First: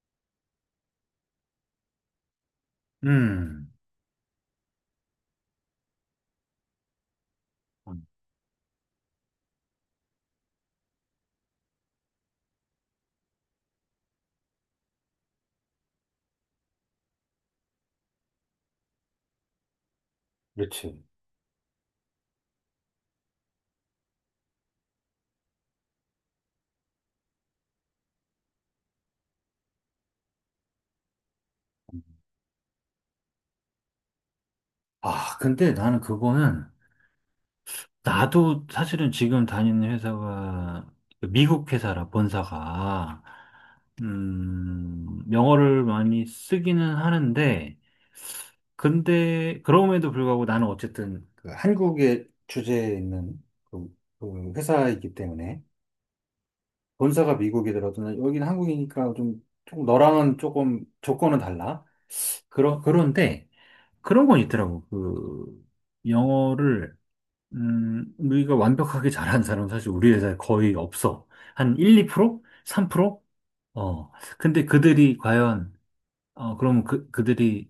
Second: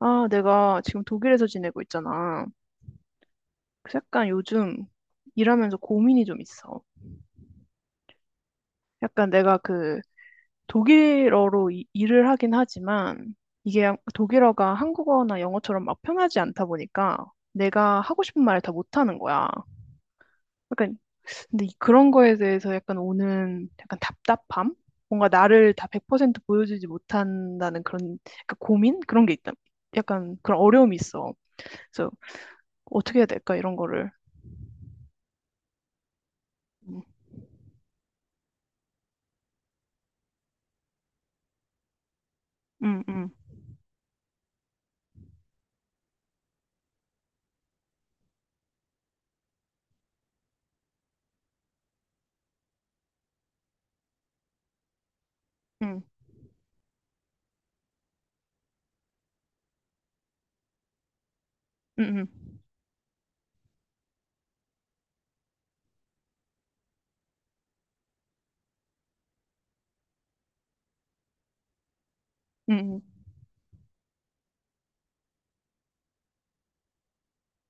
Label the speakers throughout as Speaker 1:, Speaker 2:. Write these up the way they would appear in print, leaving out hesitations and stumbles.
Speaker 1: 아, 내가 지금 독일에서 지내고 있잖아.
Speaker 2: 음,
Speaker 1: 그래서 약간 요즘 일하면서 고민이 좀 있어.
Speaker 2: 음,
Speaker 1: 약간 내가 그 독일어로 일을 하긴 하지만 이게 독일어가 한국어나 영어처럼 막 편하지 않다 보니까 내가 하고 싶은 말을 다 못하는 거야. 약간
Speaker 2: 그렇지.
Speaker 1: 근데 그런 거에 대해서 약간 오는 약간 답답함? 뭔가 나를 다 100% 보여주지 못한다는 그런 약간 고민? 그런 게 있다. 약간 그런 어려움이 있어. 그래서 어떻게 해야 될까? 이런 거를.
Speaker 2: 아, 근데
Speaker 1: 음,
Speaker 2: 나도 사실은 지금 다니는 회사가 미국 회사라, 본사가,
Speaker 1: 음.
Speaker 2: 영어를 많이 쓰기는 하는데, 근데, 그럼에도 불구하고 나는 어쨌든 그 한국의 주제에 있는 그, 그 회사이기 때문에,
Speaker 1: 음,
Speaker 2: 본사가 미국이더라도 난 여기는 한국이니까 좀, 좀 너랑은 조금 조건은 달라.
Speaker 1: 음,
Speaker 2: 그런데, 그런 건 있더라고. 그 영어를 우리가 완벽하게 잘하는 사람은 사실 우리 회사에 거의 없어. 한 1, 2%?
Speaker 1: 음, 음, 음,
Speaker 2: 3%? 어. 근데 그들이 과연, 어, 그럼 그들이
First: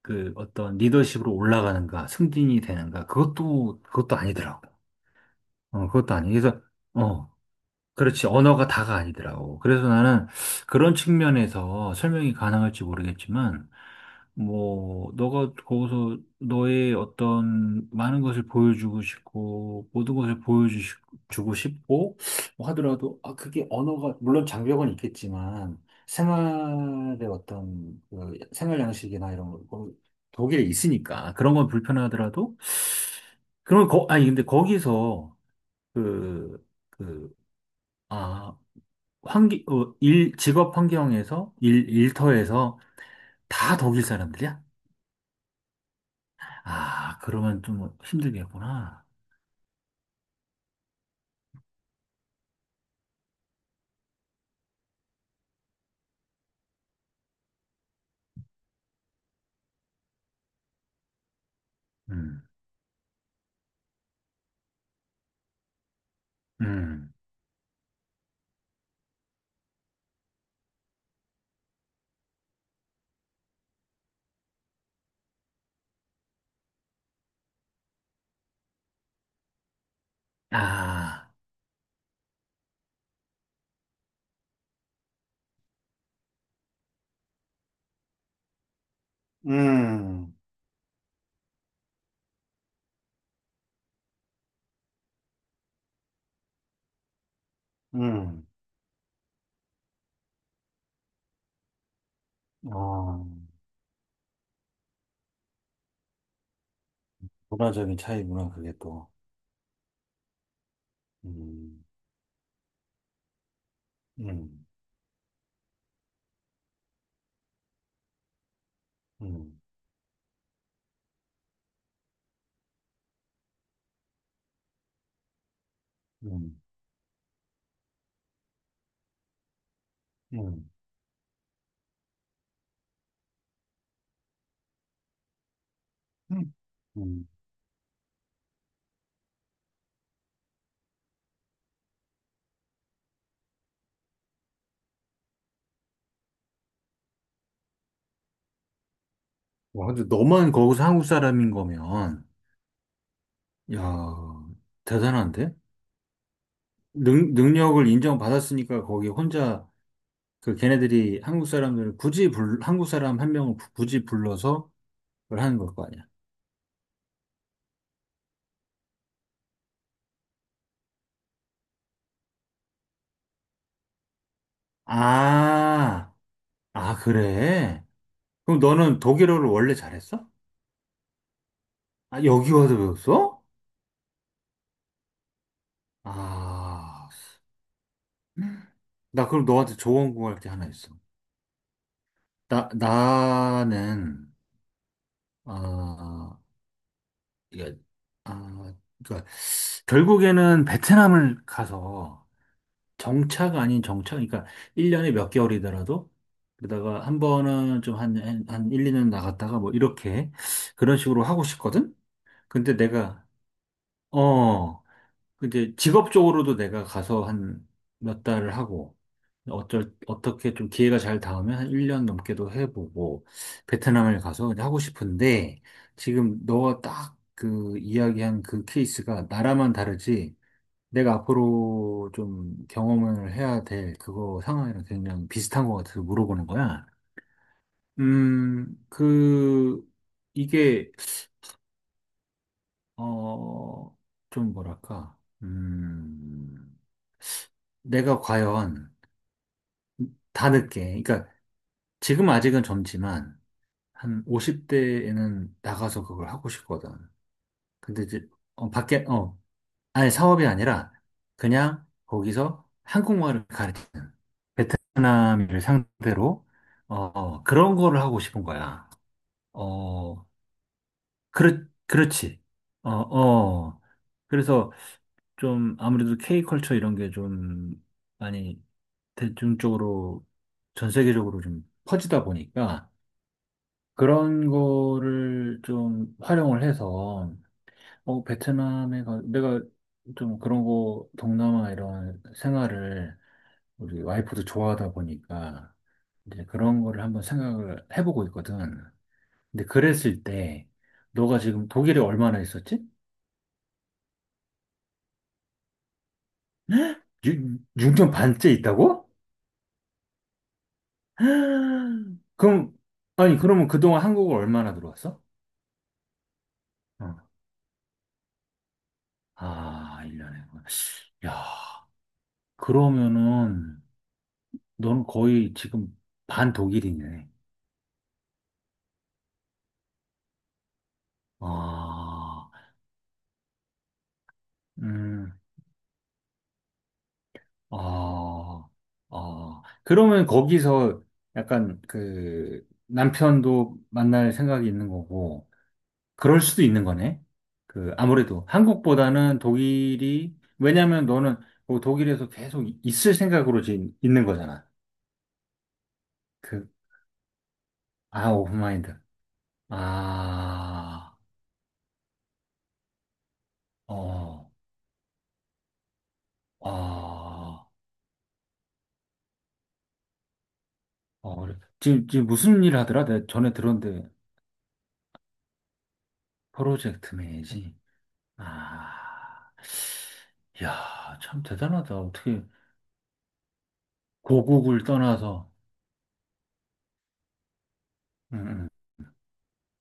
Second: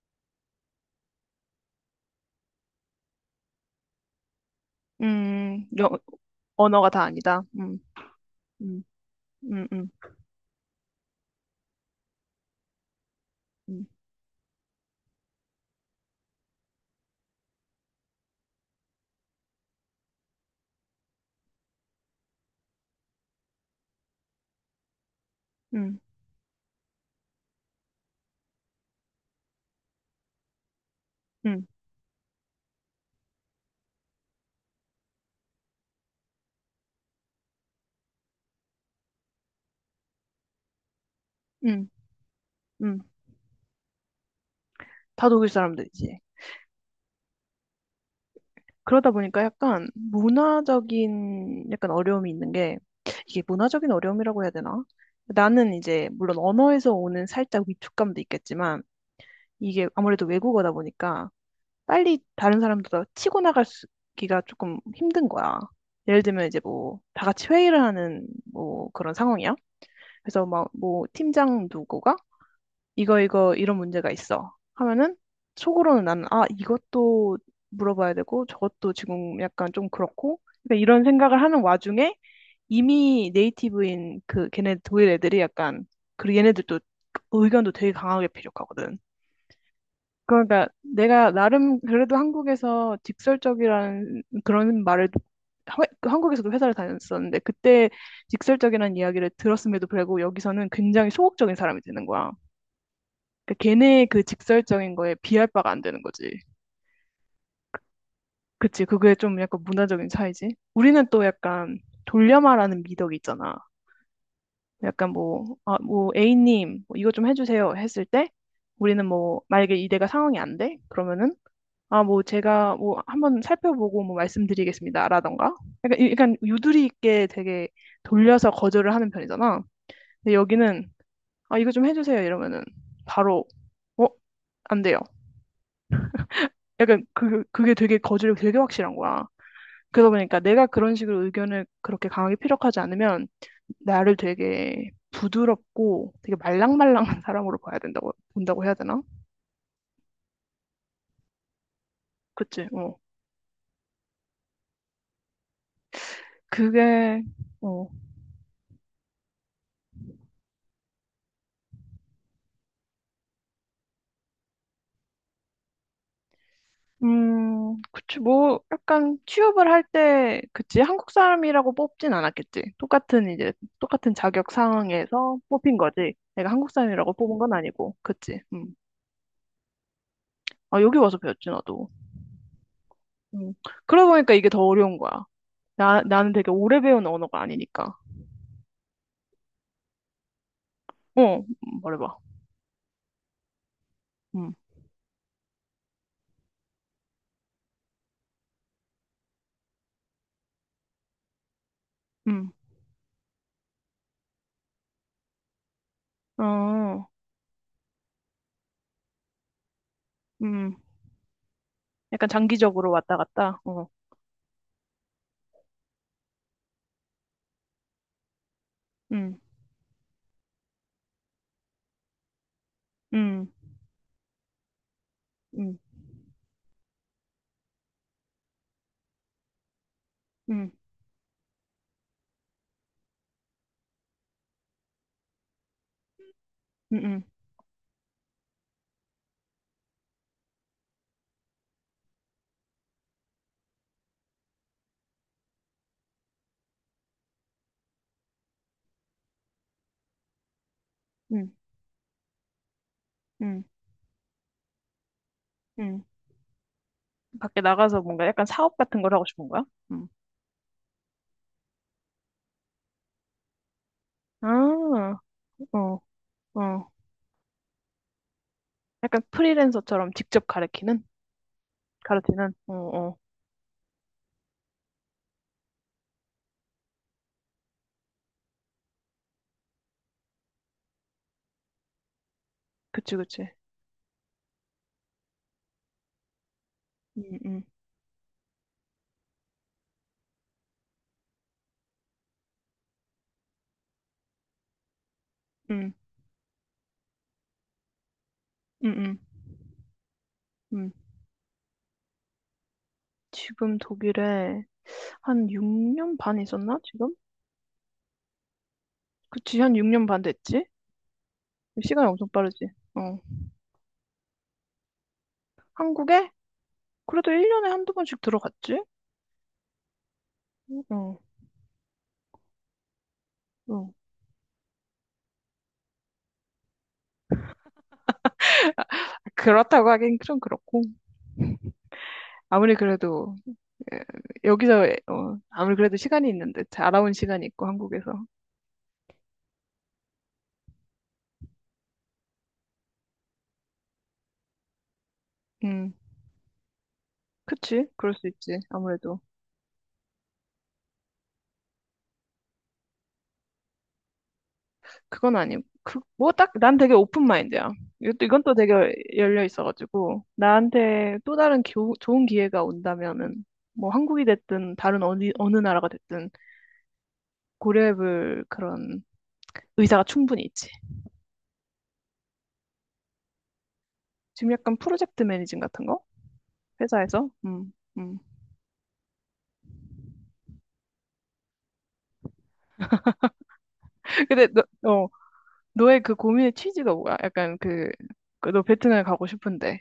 Speaker 2: 그 어떤 리더십으로 올라가는가, 승진이 되는가? 그것도 아니더라고. 어,
Speaker 1: 여,
Speaker 2: 그것도 아니. 그래서
Speaker 1: 언어가 다
Speaker 2: 어.
Speaker 1: 아니다.
Speaker 2: 그렇지. 언어가
Speaker 1: 음,
Speaker 2: 다가 아니더라고.
Speaker 1: 음,
Speaker 2: 그래서
Speaker 1: 음,
Speaker 2: 나는 그런 측면에서 설명이 가능할지 모르겠지만,
Speaker 1: 음,
Speaker 2: 뭐, 너가 거기서 너의 어떤 많은 것을 보여주고 싶고, 모든 것을 보여주고 싶고, 뭐 하더라도, 아, 그게 언어가, 물론 장벽은 있겠지만,
Speaker 1: 음,
Speaker 2: 생활의 어떤, 그 생활 양식이나 이런 거, 뭐 독일에 있으니까, 그런
Speaker 1: 음,
Speaker 2: 건 불편하더라도, 그런 거, 아니, 근데 거기서, 그, 그, 아, 환기, 어, 일, 직업 환경에서, 일,
Speaker 1: 음,
Speaker 2: 일터에서
Speaker 1: 음.
Speaker 2: 다 독일 사람들이야?
Speaker 1: 다 독일 사람들이지.
Speaker 2: 아, 그러면 좀 힘들겠구나.
Speaker 1: 그러다 보니까 약간 문화적인 약간 어려움이 있는 게 이게 문화적인 어려움이라고 해야 되나? 나는 이제 물론 언어에서 오는 살짝 위축감도 있겠지만 이게 아무래도 외국어다 보니까 빨리
Speaker 2: 음,
Speaker 1: 다른 사람들과 치고 나가기가 조금 힘든 거야. 예를 들면 이제 뭐
Speaker 2: 음,
Speaker 1: 다 같이 회의를 하는 뭐 그런 상황이야. 그래서 막 뭐 팀장 누구가 이거 이거 이런 문제가 있어 하면은 속으로는 나는 아 이것도 물어봐야 되고 저것도 지금 약간 좀 그렇고 그러니까 이런
Speaker 2: 아,
Speaker 1: 생각을 하는 와중에 이미 네이티브인 그 걔네 독일 애들이 약간 그리고 얘네들도 의견도 되게 강하게 필요하거든.
Speaker 2: 음,
Speaker 1: 그러니까 내가 나름 그래도 한국에서 직설적이라는 그런 말을 하- 한국에서도 회사를 다녔었는데 그때
Speaker 2: 음,
Speaker 1: 직설적이라는 이야기를 들었음에도 불구하고 여기서는 굉장히 소극적인 사람이 되는 거야.
Speaker 2: 어,
Speaker 1: 그러니까 걔네의 그 직설적인 거에 비할 바가 안 되는 거지.
Speaker 2: 문화적인 차이구나, 그게
Speaker 1: 그치,
Speaker 2: 또.
Speaker 1: 그게 좀 약간 문화적인 차이지. 우리는 또 약간
Speaker 2: 음,
Speaker 1: 돌려 말하는 미덕이 있잖아.
Speaker 2: 음,
Speaker 1: 약간 뭐, 아, 뭐, A님, 뭐 이거 좀 해주세요 했을 때 우리는 뭐,
Speaker 2: 음,
Speaker 1: 만약에 이대가 상황이 안 돼? 그러면은 아, 뭐 제가 뭐 한번 살펴보고 뭐 말씀드리겠습니다라던가. 약간, 약간
Speaker 2: 음,
Speaker 1: 유두리 있게 되게 돌려서 거절을 하는 편이잖아. 근데
Speaker 2: 음,
Speaker 1: 여기는 아, 이거 좀 해주세요 이러면은 바로 어? 안 돼요.
Speaker 2: 음.
Speaker 1: 약간
Speaker 2: 음.
Speaker 1: 그게 되게 거절이 되게 확실한 거야. 그러다 보니까 내가 그런 식으로 의견을 그렇게 강하게 피력하지 않으면 나를 되게 부드럽고 되게 말랑말랑한 사람으로 봐야 된다고, 본다고 해야 되나?
Speaker 2: 와, 근데 너만 거기서 한국 사람인 거면,
Speaker 1: 그치? 어.
Speaker 2: 야, 대단한데?
Speaker 1: 그게,
Speaker 2: 능력을
Speaker 1: 어,
Speaker 2: 인정받았으니까 거기 혼자, 그 걔네들이 한국 사람들을 굳이 한국 사람 한 명을 굳이 불러서 그걸 하는 걸 거 아니야.
Speaker 1: 그치, 뭐, 약간 취업을 할 때, 그치, 한국 사람이라고 뽑진 않았겠지. 똑같은 이제, 똑같은 자격 상황에서 뽑힌 거지.
Speaker 2: 아,
Speaker 1: 내가 한국
Speaker 2: 아,
Speaker 1: 사람이라고 뽑은 건
Speaker 2: 그래?
Speaker 1: 아니고, 그치.
Speaker 2: 그럼
Speaker 1: 음.
Speaker 2: 너는 독일어를 원래 잘했어?
Speaker 1: 아, 여기 와서 배웠지, 나도.
Speaker 2: 아, 여기 와서 배웠어?
Speaker 1: 음. 그러다 보니까 이게 더 어려운 거야. 나는 되게 오래 배운
Speaker 2: 아,
Speaker 1: 언어가 아니니까.
Speaker 2: 나 그럼 너한테 조언 구할 게 하나 있어.
Speaker 1: 어, 말해봐.
Speaker 2: 나는,
Speaker 1: 음,
Speaker 2: 아, 이게, 아, 그러니까 결국에는 베트남을 가서
Speaker 1: 음,
Speaker 2: 정차가 아닌 정차? 그러니까 1년에 몇 개월이더라도 그러다가
Speaker 1: 어,
Speaker 2: 한 번은 좀 한 1, 2년 나갔다가 뭐 이렇게
Speaker 1: 음.
Speaker 2: 그런 식으로 하고 싶거든?
Speaker 1: 약간
Speaker 2: 근데
Speaker 1: 장기적으로 왔다
Speaker 2: 내가,
Speaker 1: 갔다. 어,
Speaker 2: 어, 근데 직업적으로도 내가 가서 한 몇 달을 하고
Speaker 1: 음,
Speaker 2: 어쩔 어떻게 좀 기회가 잘 닿으면 한 1년 넘게도 해보고
Speaker 1: 음,
Speaker 2: 베트남을 가서 이제 하고 싶은데,
Speaker 1: 음,
Speaker 2: 지금 너가 딱 그 이야기한 그 케이스가 나라만 다르지,
Speaker 1: 음,
Speaker 2: 내가 앞으로 좀 경험을 해야 될 그거 상황이랑 굉장히 비슷한 것 같아서 물어보는 거야.
Speaker 1: 음, 음,
Speaker 2: 그, 이게, 어, 좀 뭐랄까, 음, 내가 과연 다 늦게, 그러니까
Speaker 1: 음,
Speaker 2: 지금 아직은 젊지만,
Speaker 1: 음,
Speaker 2: 한 50대에는 나가서
Speaker 1: 음.
Speaker 2: 그걸 하고 싶거든.
Speaker 1: 밖에 나가서
Speaker 2: 근데
Speaker 1: 뭔가
Speaker 2: 이제,
Speaker 1: 약간
Speaker 2: 어,
Speaker 1: 사업 같은
Speaker 2: 밖에,
Speaker 1: 걸 하고
Speaker 2: 어,
Speaker 1: 싶은 거야? 음.
Speaker 2: 아니, 사업이 아니라 그냥 거기서 한국말을 가르치는,
Speaker 1: 아,
Speaker 2: 베트남인을
Speaker 1: 어,
Speaker 2: 상대로,
Speaker 1: 어.
Speaker 2: 어, 그런 거를 하고 싶은 거야.
Speaker 1: 약간 프리랜서처럼
Speaker 2: 어,
Speaker 1: 직접 가르치는?
Speaker 2: 그렇지.
Speaker 1: 가르치는? 어,
Speaker 2: 어,
Speaker 1: 어.
Speaker 2: 어. 그래서 좀 아무래도 K컬처 이런 게 좀 많이 대중적으로 전 세계적으로 좀 퍼지다 보니까
Speaker 1: 그치, 그치.
Speaker 2: 그런 거를 좀 활용을
Speaker 1: 음,
Speaker 2: 해서,
Speaker 1: 음,
Speaker 2: 어, 베트남에 가, 내가 좀 그런 거, 동남아 이런 생활을 우리 와이프도 좋아하다 보니까
Speaker 1: 음,
Speaker 2: 이제 그런 거를 한번 생각을 해보고 있거든.
Speaker 1: 음, 음.
Speaker 2: 근데 그랬을 때,
Speaker 1: 음.
Speaker 2: 너가 지금 독일에 얼마나 있었지?
Speaker 1: 지금 독일에 한 6년 반 있었나? 지금?
Speaker 2: 6년 반째 있다고?
Speaker 1: 그치, 한 6년 반 됐지? 시간이 엄청 빠르지.
Speaker 2: 그럼,
Speaker 1: 어.
Speaker 2: 아니, 그러면 그동안 한국을 얼마나 들어왔어?
Speaker 1: 한국에?
Speaker 2: 어.
Speaker 1: 그래도 1년에 한두 번씩 들어갔지?
Speaker 2: 아, 1년에.
Speaker 1: 어,
Speaker 2: 야, 그러면은,
Speaker 1: 어.
Speaker 2: 넌 거의 지금 반 독일이네.
Speaker 1: 그렇다고 하긴 좀 그렇고.
Speaker 2: 아,
Speaker 1: 아무리 그래도 에, 여기서 어,
Speaker 2: 음.
Speaker 1: 아무리 그래도 시간이 있는데 알아온 시간이 있고 한국에서.
Speaker 2: 아, 아. 그러면 거기서 약간 그 남편도 만날 생각이 있는 거고,
Speaker 1: 음,
Speaker 2: 그럴 수도 있는 거네.
Speaker 1: 그치?
Speaker 2: 그
Speaker 1: 그럴 수
Speaker 2: 아무래도
Speaker 1: 있지. 아무래도
Speaker 2: 한국보다는 독일이, 왜냐면 너는 뭐 독일에서 계속 있을 생각으로 지금 있는 거잖아.
Speaker 1: 그건 아니. 그, 뭐 딱
Speaker 2: 그,
Speaker 1: 난 되게 오픈 마인드야. 이것도
Speaker 2: 아,
Speaker 1: 이건 또
Speaker 2: 오픈
Speaker 1: 되게
Speaker 2: 마인드.
Speaker 1: 열려 있어가지고
Speaker 2: 아,
Speaker 1: 나한테 또 다른 좋은 기회가 온다면은 뭐 한국이
Speaker 2: 어,
Speaker 1: 됐든 다른 어디 어느 나라가 됐든
Speaker 2: 아,
Speaker 1: 고려해볼 그런 의사가 충분히 있지.
Speaker 2: 어. 그래. 지금 무슨 일 하더라? 내가 전에 들었는데,
Speaker 1: 지금 약간 프로젝트 매니징 같은 거
Speaker 2: 프로젝트
Speaker 1: 회사에서.
Speaker 2: 매니지.
Speaker 1: 음.
Speaker 2: 아, 야, 참 대단하다. 어떻게
Speaker 1: 근데
Speaker 2: 고국을
Speaker 1: 너,
Speaker 2: 떠나서.
Speaker 1: 너의 그 고민의 취지가 뭐야? 약간 그, 그 너
Speaker 2: 음,
Speaker 1: 베트남에 가고 싶은데.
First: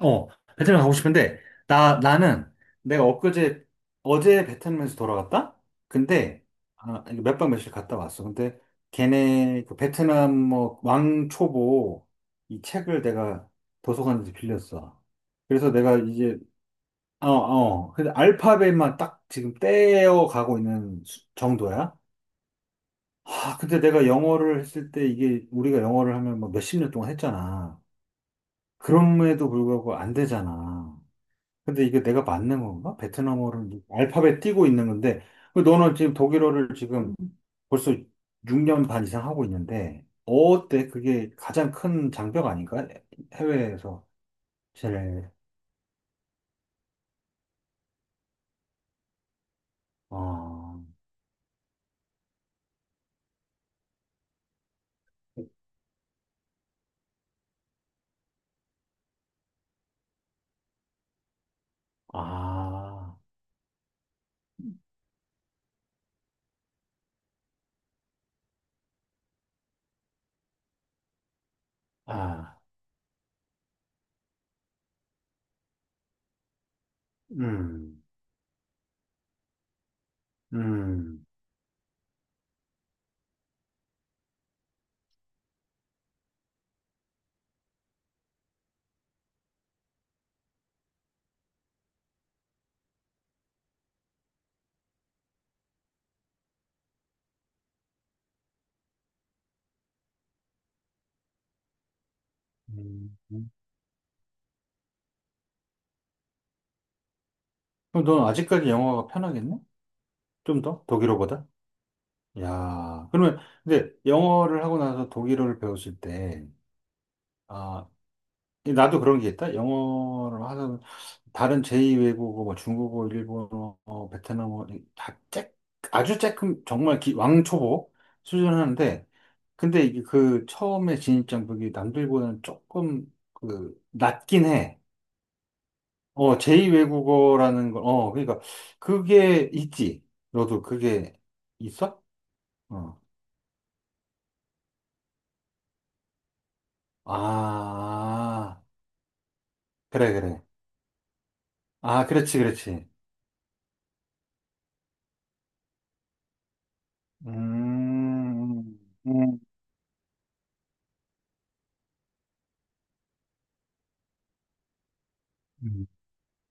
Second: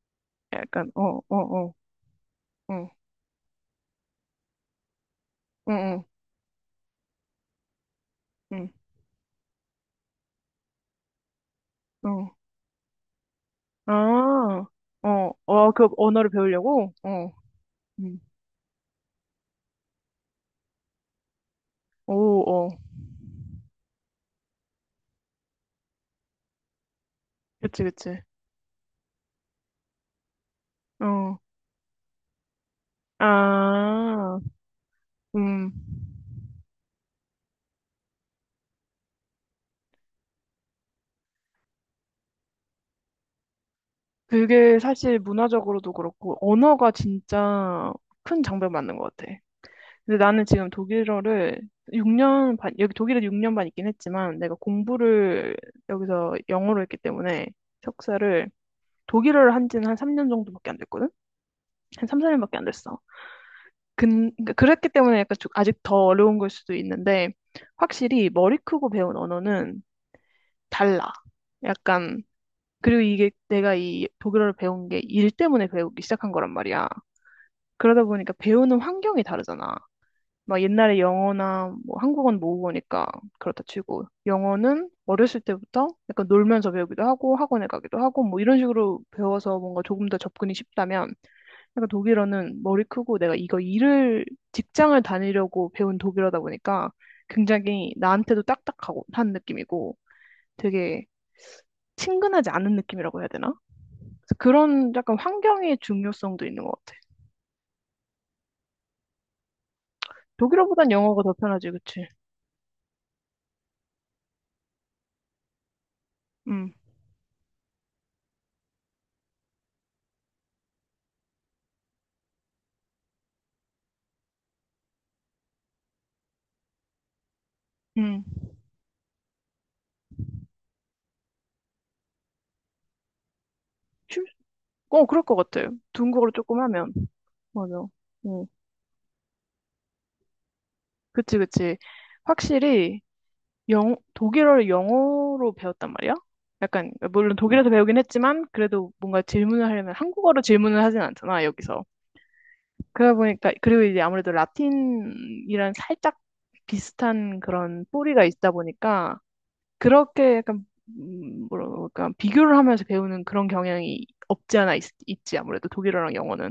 Speaker 2: 어, 베트남
Speaker 1: 약간,
Speaker 2: 가고
Speaker 1: 어, 어,
Speaker 2: 싶은데,
Speaker 1: 어,
Speaker 2: 나 나는,
Speaker 1: 응,
Speaker 2: 내가 엊그제, 어제 베트남에서 돌아갔다.
Speaker 1: 응, 응,
Speaker 2: 근데 아, 몇 박 며칠 갔다 왔어. 근데
Speaker 1: 응,
Speaker 2: 걔네 그 베트남 뭐 왕초보
Speaker 1: 응.
Speaker 2: 이 책을 내가 도서관에서
Speaker 1: 아,
Speaker 2: 빌렸어.
Speaker 1: 어,
Speaker 2: 그래서
Speaker 1: 어, 그
Speaker 2: 내가
Speaker 1: 언어를
Speaker 2: 이제,
Speaker 1: 배우려고?
Speaker 2: 어,
Speaker 1: 어,
Speaker 2: 어. 근데
Speaker 1: 응.
Speaker 2: 알파벳만 딱 지금 떼어 가고 있는 수- 정도야.
Speaker 1: 오, 어.
Speaker 2: 아, 근데 내가 영어를 했을 때, 이게 우리가 영어를 하면 뭐 몇십 년 동안 했잖아.
Speaker 1: 그치, 그치.
Speaker 2: 그럼에도 불구하고 안 되잖아.
Speaker 1: 어,
Speaker 2: 근데 이게 내가 맞는 건가? 베트남어를
Speaker 1: 아,
Speaker 2: 알파벳 띄고 있는 건데, 그
Speaker 1: 음.
Speaker 2: 너는 지금 독일어를 지금 벌써 6년 반 이상 하고 있는데, 어때? 그게 가장 큰 장벽 아닌가? 해외에서
Speaker 1: 그게 사실
Speaker 2: 제일,
Speaker 1: 문화적으로도 그렇고, 언어가 진짜 큰 장벽 맞는 것 같아. 근데 나는 지금
Speaker 2: 어,
Speaker 1: 독일어를 6년 반, 여기 독일에 6년 반 있긴 했지만 내가 공부를 여기서 영어로 했기 때문에 석사를 독일어를 한 지는 한 3년 정도밖에 안 됐거든? 한 3, 4년밖에 안 됐어.
Speaker 2: 아,
Speaker 1: 근, 그러니까 그랬기 때문에 약간 좀 아직 더 어려운 걸 수도 있는데 확실히 머리 크고 배운 언어는 달라. 약간,
Speaker 2: 아,
Speaker 1: 그리고 이게 내가 이 독일어를 배운 게 일 때문에 배우기 시작한 거란 말이야.
Speaker 2: 음,
Speaker 1: 그러다 보니까 배우는 환경이 다르잖아. 막 옛날에
Speaker 2: 음,
Speaker 1: 영어나 뭐 한국어는 모국어니까 그렇다 치고 영어는 어렸을 때부터 약간 놀면서 배우기도 하고 학원에 가기도 하고 뭐 이런 식으로 배워서 뭔가 조금 더 접근이 쉽다면 약간 독일어는 머리 크고 내가 이거 일을 직장을 다니려고 배운 독일어다 보니까 굉장히 나한테도 딱딱하고 한 느낌이고 되게 친근하지 않은 느낌이라고 해야
Speaker 2: 음.
Speaker 1: 되나? 그래서 그런 약간 환경의 중요성도 있는 것 같아.
Speaker 2: 그럼 넌 아직까지 영어가 편하겠네? 좀 더?
Speaker 1: 독일어보단 영어가 더
Speaker 2: 독일어보다?
Speaker 1: 편하지, 그치?
Speaker 2: 야, 그러면, 근데 영어를 하고 나서 독일어를 배웠을 때,
Speaker 1: 응,
Speaker 2: 아, 이 나도 그런 게 있다? 영어를 하는, 다른 제2외국어, 뭐 중국어, 일본어, 어, 베트남어, 이- 다 쬐, 아주 쬐끔, 정말 기, 왕초보
Speaker 1: 응.
Speaker 2: 수준 하는데, 근데 이게 그 처음에 진입장벽이 남들보다는 조금 그, 낮긴 해.
Speaker 1: 어, 그럴 것 같아요. 중국어로
Speaker 2: 어,
Speaker 1: 조금 하면.
Speaker 2: 제2외국어라는
Speaker 1: 맞아.
Speaker 2: 거, 어, 그러니까
Speaker 1: 응.
Speaker 2: 그게 있지. 너도 그게
Speaker 1: 그치, 그치.
Speaker 2: 있어?
Speaker 1: 확실히
Speaker 2: 어.
Speaker 1: 영, 독일어를 영어로 배웠단 말이야? 약간, 물론 독일에서 배우긴 했지만,
Speaker 2: 아.
Speaker 1: 그래도 뭔가 질문을 하려면
Speaker 2: 그래,
Speaker 1: 한국어로
Speaker 2: 그래.
Speaker 1: 질문을 하진 않잖아, 여기서.
Speaker 2: 아, 그렇지, 그렇지.
Speaker 1: 그러다 보니까, 그리고 이제 아무래도 라틴이랑 살짝 비슷한 그런 뿌리가 있다
Speaker 2: 음,
Speaker 1: 보니까,
Speaker 2: 음.
Speaker 1: 그렇게 약간, 뭐랄까, 비교를 하면서 배우는 그런 경향이 없지 않아 있, 있지, 아무래도
Speaker 2: 음.
Speaker 1: 독일어랑 영어는.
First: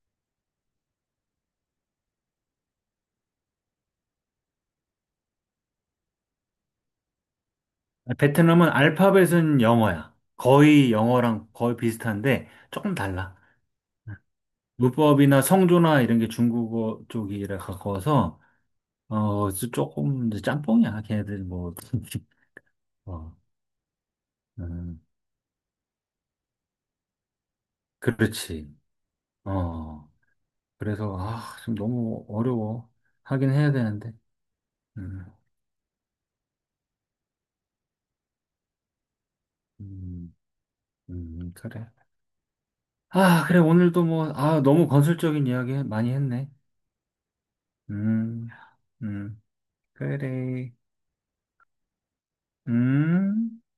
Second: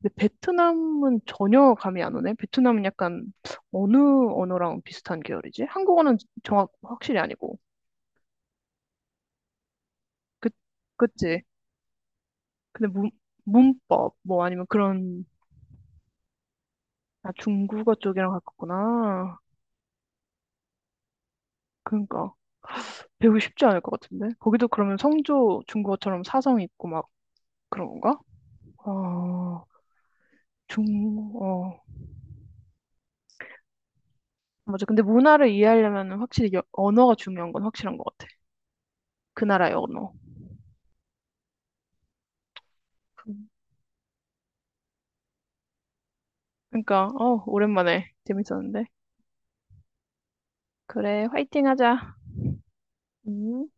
Speaker 1: 근데 베트남은 전혀 감이 안 오네. 베트남은 약간 어느 언어랑 비슷한 계열이지? 한국어는 정확 확실히 아니고.
Speaker 2: 베트남은 알파벳은 영어야.
Speaker 1: 그
Speaker 2: 거의
Speaker 1: 그치?
Speaker 2: 영어랑 거의 비슷한데
Speaker 1: 근데
Speaker 2: 조금
Speaker 1: 문,
Speaker 2: 달라.
Speaker 1: 문법 뭐 아니면 그런
Speaker 2: 문법이나 성조나 이런 게 중국어
Speaker 1: 아
Speaker 2: 쪽이라
Speaker 1: 중국어 쪽이랑
Speaker 2: 가까워서
Speaker 1: 가깝구나.
Speaker 2: 어 조금 이제 짬뽕이야. 걔네들 뭐
Speaker 1: 그러니까
Speaker 2: 어,
Speaker 1: 배우기 쉽지 않을 것 같은데. 거기도 그러면
Speaker 2: 음,
Speaker 1: 성조 중국어처럼 사성 있고 막 그런 건가?
Speaker 2: 그렇지.
Speaker 1: 어,
Speaker 2: 어,
Speaker 1: 중,
Speaker 2: 그래서 아 지금
Speaker 1: 어.
Speaker 2: 너무 어려워. 하긴 해야 되는데.
Speaker 1: 맞아. 근데
Speaker 2: 음,
Speaker 1: 문화를 이해하려면 확실히 여- 언어가 중요한 건 확실한 것 같아. 그 나라의 언어.
Speaker 2: 음, 그래. 아, 그래, 오늘도 뭐, 아, 너무 건설적인 이야기 많이 했네.
Speaker 1: 그러니까 어 오랜만에
Speaker 2: 음,
Speaker 1: 재밌었는데.
Speaker 2: 음, 그래,
Speaker 1: 그래, 화이팅 하자.
Speaker 2: 음.
Speaker 1: 음.